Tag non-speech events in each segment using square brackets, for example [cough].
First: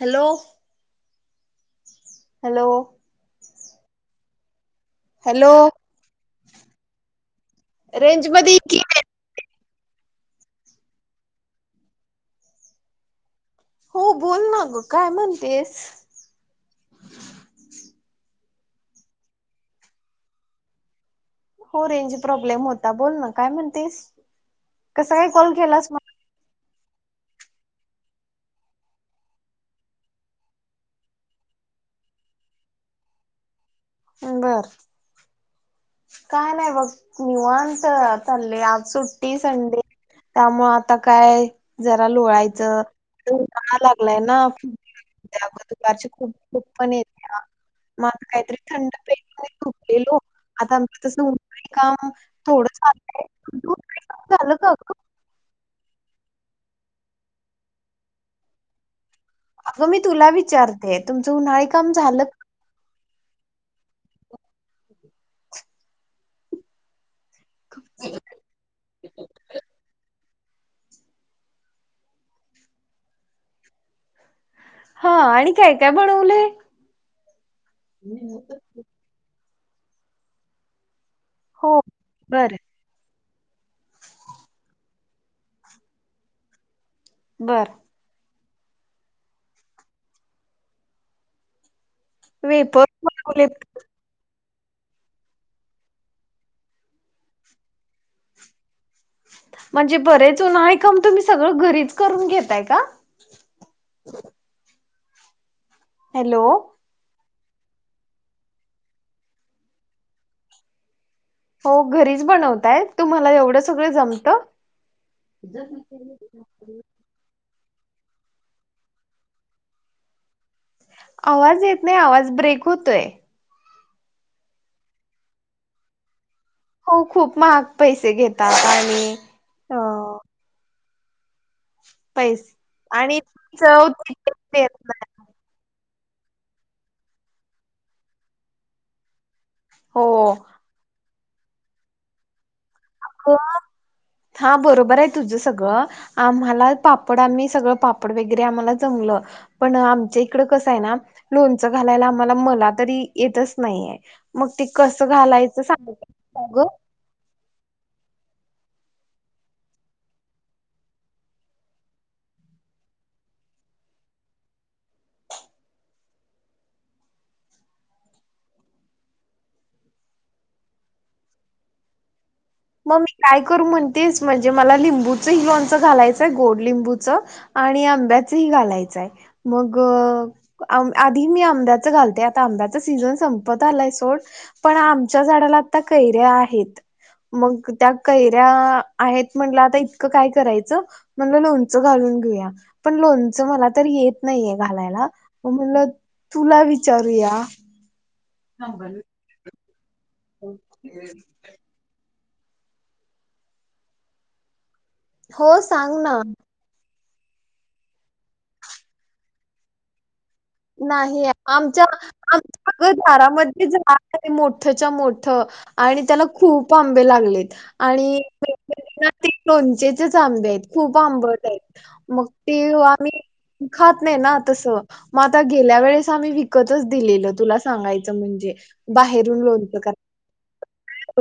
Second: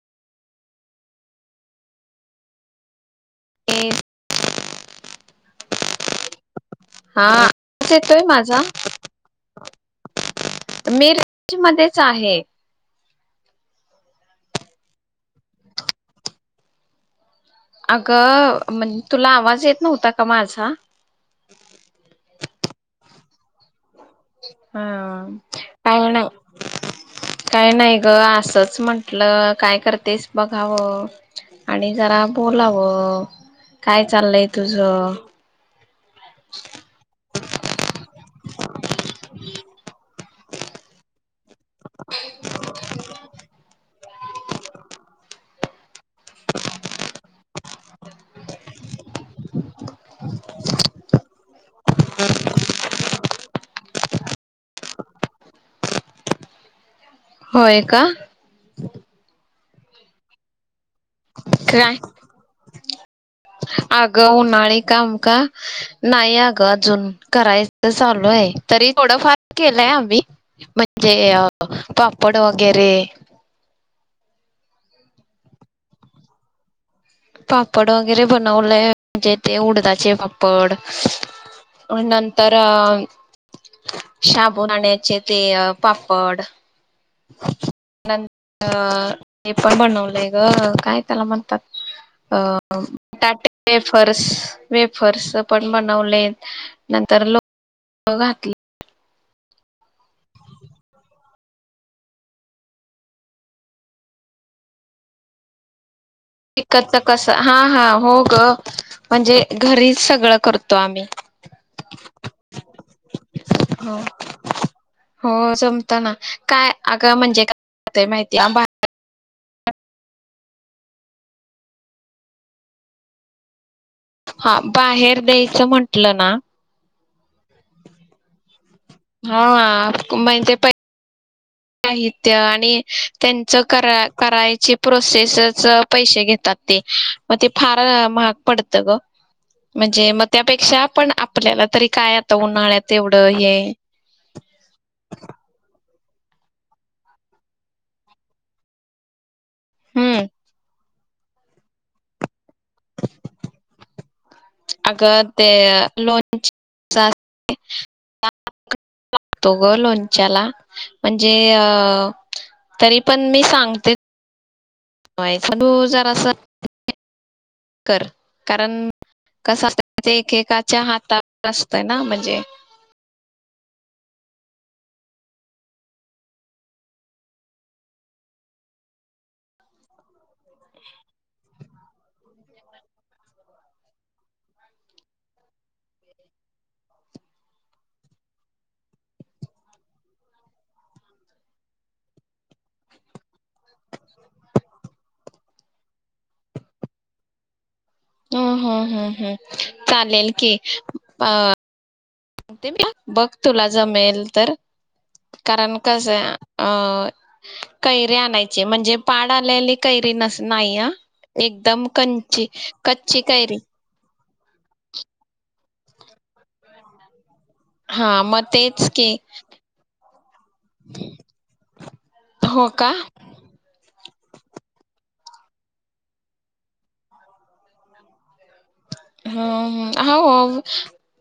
Hello hello [inaudible] hello हां आवाज येतोय रेंज मध्ये ये माझा की मीरज मध्येच आहे. हो. बोल ना गं काय म्हणतेस? अगं म्हण तुला आवाज येत नव्हता का माझा? हो रेंज प्रॉब्लेम होता बोल ना काय म्हणतेस? कसा काय हं कॉल केलास काही नाही काय नाही गं असंच म्हटलं काय करतेस बघावं आणि जरा बोलावं. काय मला चाललयं बर तुझं? काय नाही बघ निवांत चाललंय आज सु्ट्टी - संडे. त्यामुळ आता काय जरा लोळायचं उन्हाळा लागलाय ना, त्यामुळे दुपारची खूप झोप पण येत्या. म आता काहीतरी थंड पेयचे म्हणून उठलेलो आता आमचं तसं उन्हाळी काम थोडं झालंय. तुझं उन्हाळी काम झालं का गं? होय का? अगं, मी तुला विचार ते तुमचं उन्हाळी काम काय झालं अगं, उन्हाळी काम का? नाही अगं अजून. करायचं चालू आहे. तरी थोडं फार केलंय आम्ही. म्हणजे अ पापड वगैरे. हा आणि काय काय बनवलेय? पापड वगैरे बनवलंय म्हणजे - ते उडदाचे पापड हो बर नंतर अं साबुदाण्याचे ते पापड बर. अं हे पण बनवलंय गं, काय त्याला म्हणतात? वेपर अं बनवले बटाटेे वेफर्स. वेफर्स पण बनवलेत, नंतर लोणचं घातलं. [inaudible] म्हणजे बरेच जण आहे काम तुम्ही सगळं घरीच करून घेताय का? हॅलो तिखटचं कस हा हा. हो गं, म्हणजे घरीच सगळं करतो आम्ही. हो घरीच बनवताय, तुम्हाला एवढं सगळं जमतं? हो जमत ना अगं म्हणजे काय काय माहिती आंबा आवाज येत नाही, आवाज ब्रेक होतोय. हा, बाहेर द्यायचं म्हंटलं ना हो खूप महाग पैसे घेतात आणि हा, अ म्हणजे पै साहित्य पैसे आणि आणि त्यांचं चव करा देत नाही करायची प्रोसेसच पैसे घेतात ते, मग ते फार महाग पडत गं. हो म्हणजे मग त्यापेक्षा आपण आप आपल्याला तरी काय आता उन्हाळ्यात एवढं अ हे हा बरोबर आहे तुझं सगळं आम्हाला पापड आम्ही सगळं पापड वगैरे आम्हाला जमलं. पण आमच्या हम्म इकडं कसं आहे ना. लोनच घालायला आम्हाला मला तरी येतच नाहीये. मग ते अग कसं ते घालायचं सांग लोन अग गतो ग लोणच्याला म्हणजे अ तरी पण मी सांगते. तू जर अस कर कारण कसत एकेकाच्या हातावर असतंय ना म्हणजे मग मी काय करू म्हणतेस म्हणजे मला लिंबूचंही लणच घालायचंय गोड लिंबूचं आणि आंब्याचंही घालायचंय मग आधी मी आमदद घाल आ आंब्या सीझन संपत आलाय सोड पण आमच्या झाडाला आता कैर्या आहेत. मग त्या कैऱ्या आहेत म्हणलं आता इतकं काय करायचं म्हणलं लोणचं घालून घेऊया पण लोण मला तरी येत नाहीय घालायला. म म्हणलं तुला विचारूया. ह हा हा हा. चालेल की अ बघ तुला जमेल तर हो कारण सांग कसं ना आहे अं कैरी आणायचे म्हणजे पाड आल्याली कैरी नसते. नाही आमच्या कच्ची कैरी आमगारामध्ये झा मोठच्या मोठ आणि त्याला खूप आंबे लागलेत. हा आणि मग तेच की ते लोणचेचेच आंबे आहेत खूप आंबट आहेत मग ते हो का आम्ही खात नाही ना तस मग आता गेल्या वेळेस आम्ही विकतच दिलेलं तुला सांगायचं म्हणजे बाहेरून लोणचं ह करायला हो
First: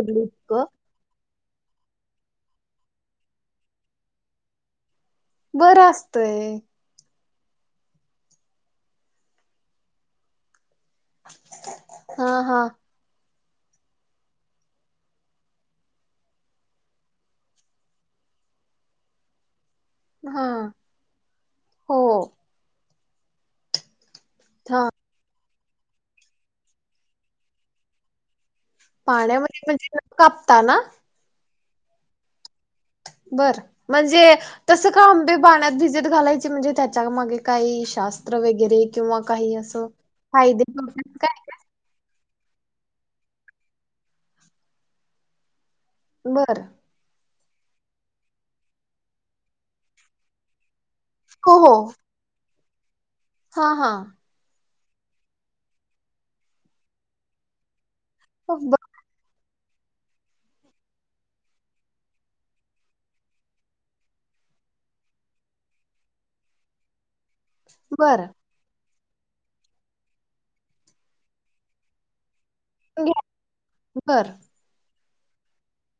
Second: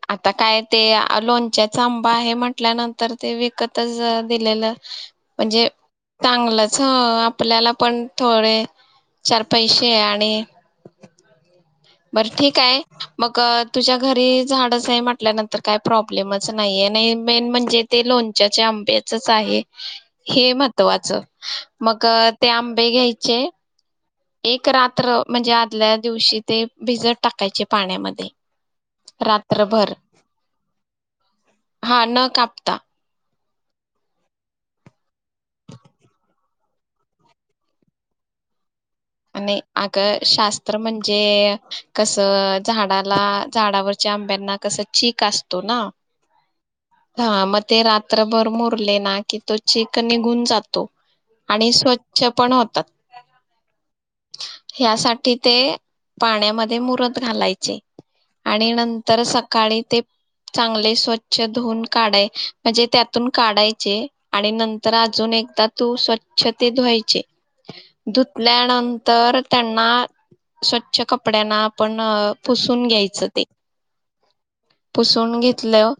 बदलू आता काय इतकं ते लोणच्याच आहे म्हटल्यानंतर ते विकतच दिलेलं. म्हणजे बरं असतंय चांगलंच. आपल्याला पण थोडे चार पैसे आहे आणि बर हा ठीक हा आहे. मग तुझ्या घरी झाडच आहे म्हटल्यानंतर काय प्रॉब्लेमच नाहीये आणि मेन म्हणजे ते लोणच्याच्या आंब्याचच आहे. हा हे महत्त्वाचं हो मग ते आंबे येईल. जे एक हा रात्र म्हणजे आ मल्या दिवशी ते भिजत टाकायचे पाण्यामध्ये पाण्यामध्ये रात्रभर म्हणजे कापता ना. हा न कापता. बर म्हणजे तसं का आंबे पाण्यात भिजत घालायचे म्हणजे त्याच्या मागे काही शास्त्र वगैरे. किंवा काही आणि असं आग, फायदे शास्त्र तोटे काय म्हणजे कस अ झाडाला झाडावरच्या आंब्यांना कसं चीक असतो ना. बर. ह मग ते रात्रभर मुरले, ना की तो चिक निघून जातो. हो आणि हो स्वच्छ पण होत त हा हा. ह्यासाठी ते पाण्यामध्ये मुरत घालायचे. आणि बर नंतर सका काळी ते चांगले स्वच्छ धून न काढायचे, म्हणजे त्यातून काढायचे आणि नंतर अजून एकदा तू स्वच्छ ते धुवायचे. धुतल्या नंत तर त्यांना स्वच्छ कपड्यांना आपण पुसून घ्यायचं ते. बर पुसून घेतल्याव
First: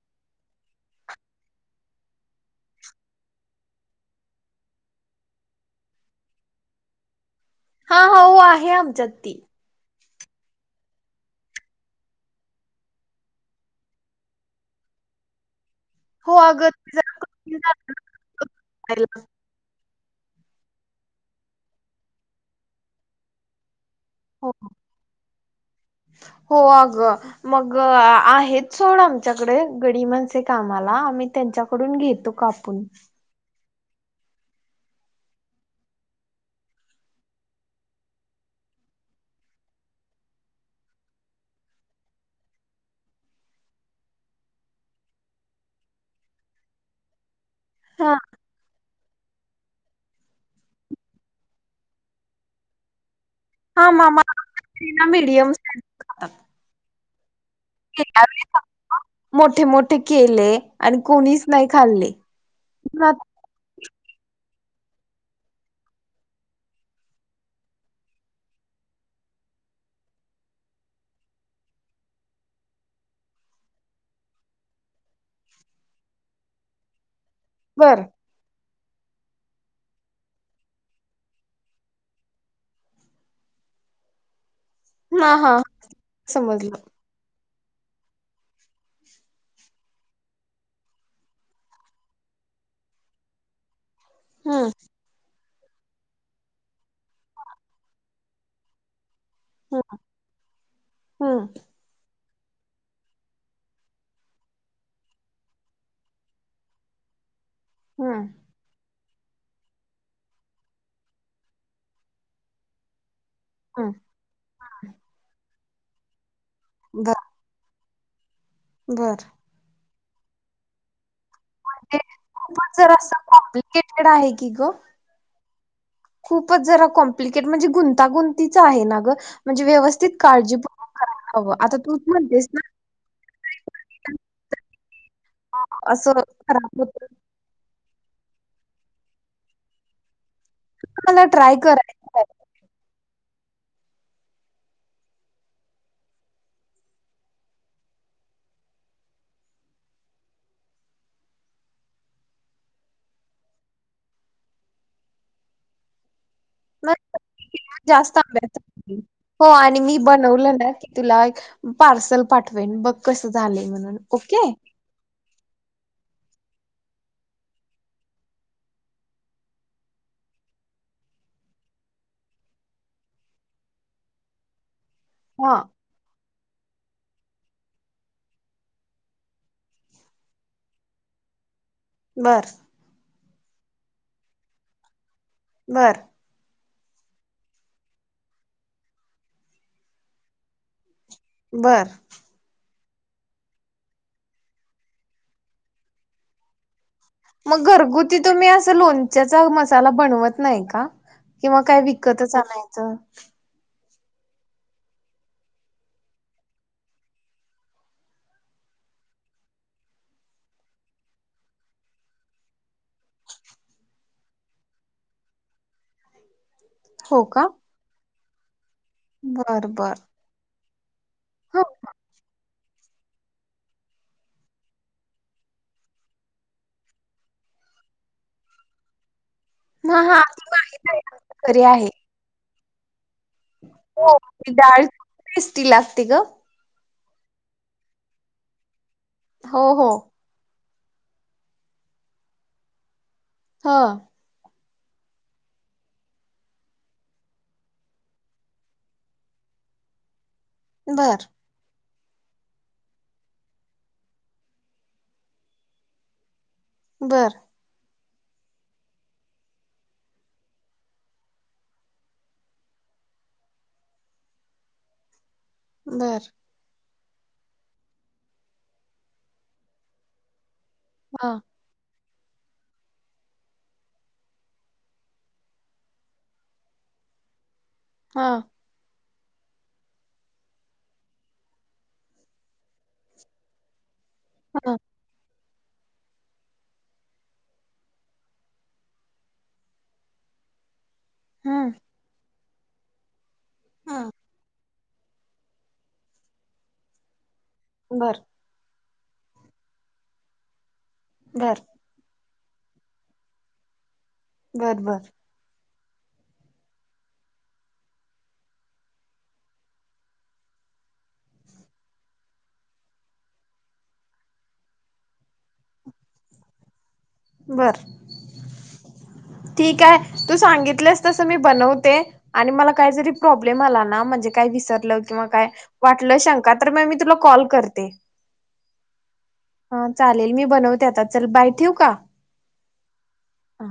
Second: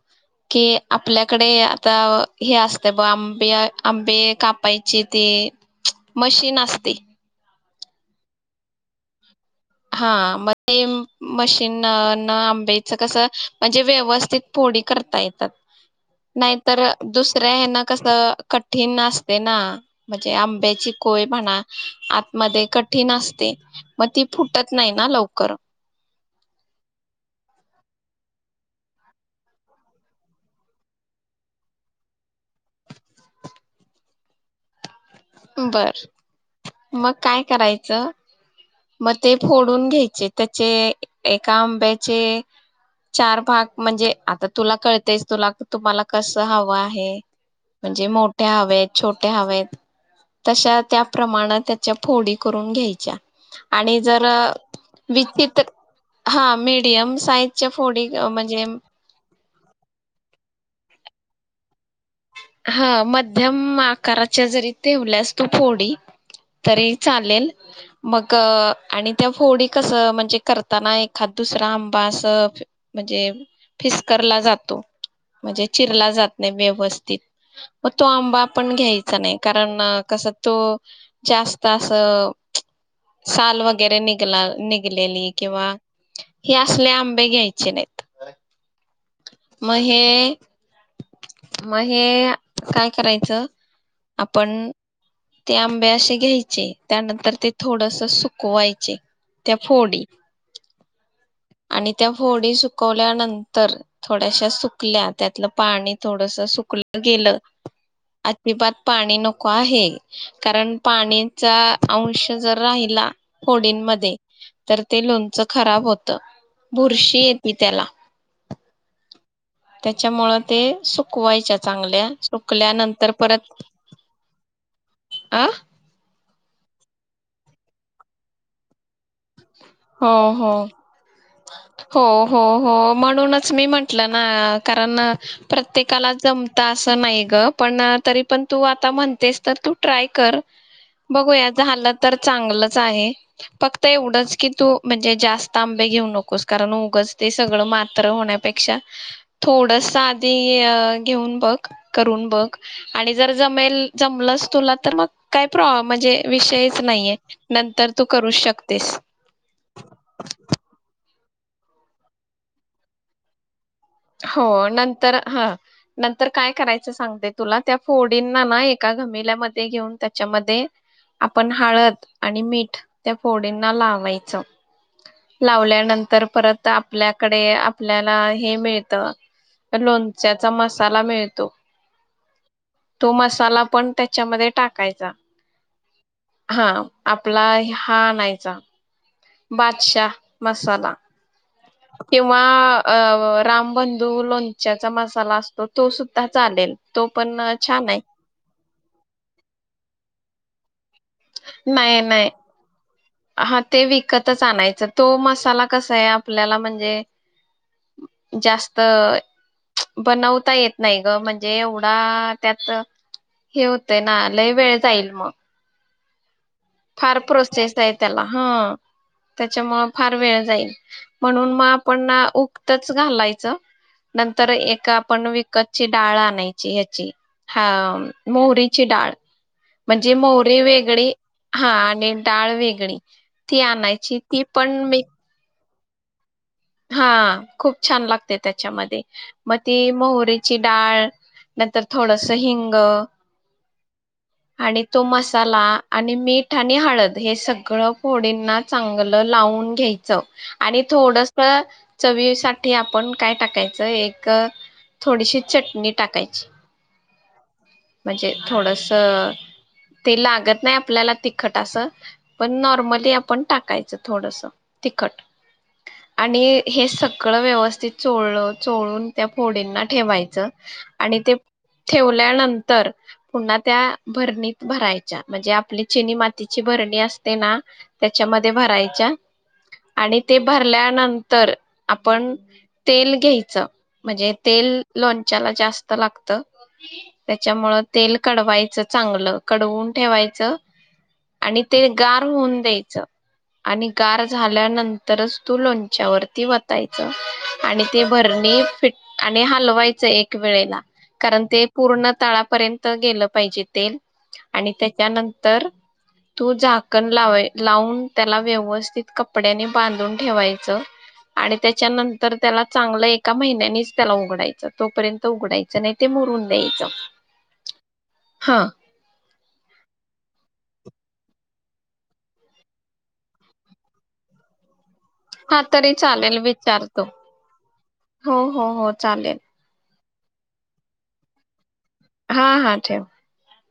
कि आपल्याकडे आता हे असते ब आंबे आंबे कापायची ती मशीन असते. हा हा हो आहे आमच्यात ती, हा मग ते मशीन, न आंब्याच कसं म्हणजे व्यवस्थित फोडी करता येतात. हो अगं नाहीतर ते जरा दुसऱ्या कठीण हेन जातं कस ना कठीण करायला. असते ना. म्हणजे आंब्याची कोय म्हणा आतमध्ये कठीण असते म हो हो आगं मग आहेत सोड आमच्याकडे, गडी माणसे कामाला आम्ही त्यांच्याकडून घेतो कापून. बर, मग काय करायचं मग ते फोडून घ्यायचे त्याचे एका आंब्याचे चार भाग म्हणजे, आता तुला कळतयचं तुला तुम्हाला कस हवं आहे. म्हणजे हा मोठ्या हवेत. छोटे हवेत. तशा त्या प्रमाणात त्याच्या फोडी करून घ्यायच्या. हा आणि मामा जर मीडियम [unintelligible] हा मिडीयम [unintelligible] च्या फोडी साईज म्हणजे मोठे मोठे केले, आणि कोणीच नाही खाल्ले. हा मध्यम आ कराच्या जरी ठेवल्यास तू फोडी, तरी चालेल मग आणि त्या फोडी कसं म्हणजे करताना एखाद दुसरा आंबा अस, म्हणजे फिसकरला जातो म्हणजे चिरला जात नाही व्यवस्थित. म बर तो आंबा. पण घ्यायचा नाही, कारण कस तो जास्त अस साल वगैरे निघला नि किडलेली हा हा किंवा हे समजलं असले आंबे घ्यायचे. चीनेत, म हे म हे काय करायचं? आपण, हम्म ते आंबे असे घ्यायचे, त्यानंतर ते थोडंसं सुकवायचे. त्या हम्म फोडी. हम्म आणि तोव थोडी सुकवल्यानंतर, थोड्याशा सुकल्या, त्यातलं पाणी थोडंसं सुकलं गेलं हम्म आती पात पाणी नको आहे. कारण पाणीचा अंश जर राहिला. हम्म फोडींमध्ये, तर ते लोणचं. खराब होत् तं बुरशी येते त्याला. घर त्याच्यामूळं ते सुक कवायच्या ते चांगल्या. खूपच जरा सुकल्यानंतर असं परत, कॉम्प्लिकेटेड आहे की ग आं खूपच जरा कॉम्प्लिकेट म्हणजे गुंतागुंतीच आहे ना गं. म्हणजे व्यवस्थित काळजी पूर्वक करा. हो-हो-हो म्हणूनच मी म्हंटलं ना कारण प्रत्येकाला असं जमतं खराब होत असं नाही ग, पण तरी पण तू आता म्हणतेस तर तू ट्राय कर. मला बघू या ट्राय झालं तर करायचं आहे. चांगलंच आहे. फक्त एवढंच की तू म्हणजे जास्त आं लई घेऊ नकोस. कारण उगच ते सगळ मात्रं होण्यापेक्षा, थोडंसं आधी घेऊन बघ करून बघ. आणि जर जमेल जमलस तुला तर मग काय प्राॅ म्हजे विषयच नाहीये, नंतर तू जास्त करू आंब्याच शकतेस. हो आणि मी बनवलं ना की तुला एक पार्सल पाठवेन, बघ कस झालंय म्हणून. हो, ओके नंतर हां, नंतर काय करायचं सांगते तुला, त्या फोडींना ना एका घमिल्यामध्ये घेऊन त्याच्यामध्ये आपण हळद आणि मीठ त्या फोडींना लावायचं. हा लावल्यानंतर परत त आपल्याकडे आपल्याला हे मिळ त, त लोणच्याचा मसाला मिळतो. बर तो मसाला पण त्याच्यामध्ये टाकायचा. बर हां, आपला हा आणायचा. बादशा मसाला. बर कींव्वा अ रामबंधू लोणच्याचा मसाला असतो तो सुद्धा चालेल. तो पण मग छान आहे घरगुती तुम्ही असं लोणच्याचा मसा त्याला बनवत नाही का? किंवा काय नाही नाही विकतच आणायचं? हा ते विकतच आणायचं. तो मसाला कस आहे आपल्याला म्हणजे जास्त बनवता येत नाही ग. म्हणजे एवढा त्यात हे होतंय ना, लय वेळ जाईल मग. फार हो का प्रोसेस आहेत त्याला हं. बर त्यांच्यामुळ बर फार वेळ जाईल. म्हणून ह मग आपण ना ऊ त्याच घालायचं नंतर एक आपण विकतची डाळ आणायची ह्याची हा मोहरीची डाळ हा म्हणजे हा ती मोहरी माहित आहे वेगळी आमच्या घरी हा आहे आणि डाळ वेगळी ती हो आणायची. ती पण मीक ती असती गं? हा खूप छान लागते त्याच्यामध्ये मग हो ती हो मोहरीची डाळ नंतर थोडंसं हिंग हा. आणि तो मसाला आणि मीठ आणि हळद हे सगळं फोडींना चांगलं लावून घ्यायचं. आणि बर थोडंस चवीसाठी आपण काय टाकायचं, एक थोडीशी चटणी टाकायची. बरं. म्हणजे थोडस ते लागत नाही आपल्याला तिखट असं, पण नॉर्मली आपण टाकायचं थोडस तिखट. बर आणि हे सग सगळं व्यवस्थित चोळल चोळून त्या फोडीना ठेवायचं. आणि हा ते ठेवल्या नं तर पुन्हा त्या भरणीत भरायच्या. म्हणजे आपली चिनी मातीची भरणी असते ना हा त्याच्यामध्ये भरायच्या. आणि ते भरल्यानंतर आपण तेल घ्यायचं म्हणजे हा तेल लोणच्याला जास्त लागतं. त्यांच्यामुळ तेल कडवायचं चांगलं कडवून ठेवायचं. आणि हम्म ते गारहून तेच आणि हम्म गार झाल्यानंत तरच तू लोणच्यावरती वतायच आणि ते बर भरणी फिट आणि हलवायचं एक कारण बर ते पूर्ण तळापर्यंत गेलं पाहिजे तेल आणि बर बर त्याच्यानंतर तू झाकण लाऊन लावून त्याला व्यवस्थित कपड्याने बांधून ठेवायचं आणि त्याच्यानंतर त्याला चांगलं एका महिन्यानेच त्याला उघडायचं तोपर्यंत उघडायचं नाही ते मुरून द्यायचं बर हा ठीक आहे तू सांगितलंस तस मी बनवते आणि मला काही जरी प्रॉब्लेम आला ना म्हणजे काय विसरलं मग काय हा तरी वाटलं चालेल शंका तर मी विचारतो तुला कॉल करते हो हो हो चालेल ह चालेल मी बनवते आता चल बाय ठेऊ का हा, हा ठेव हा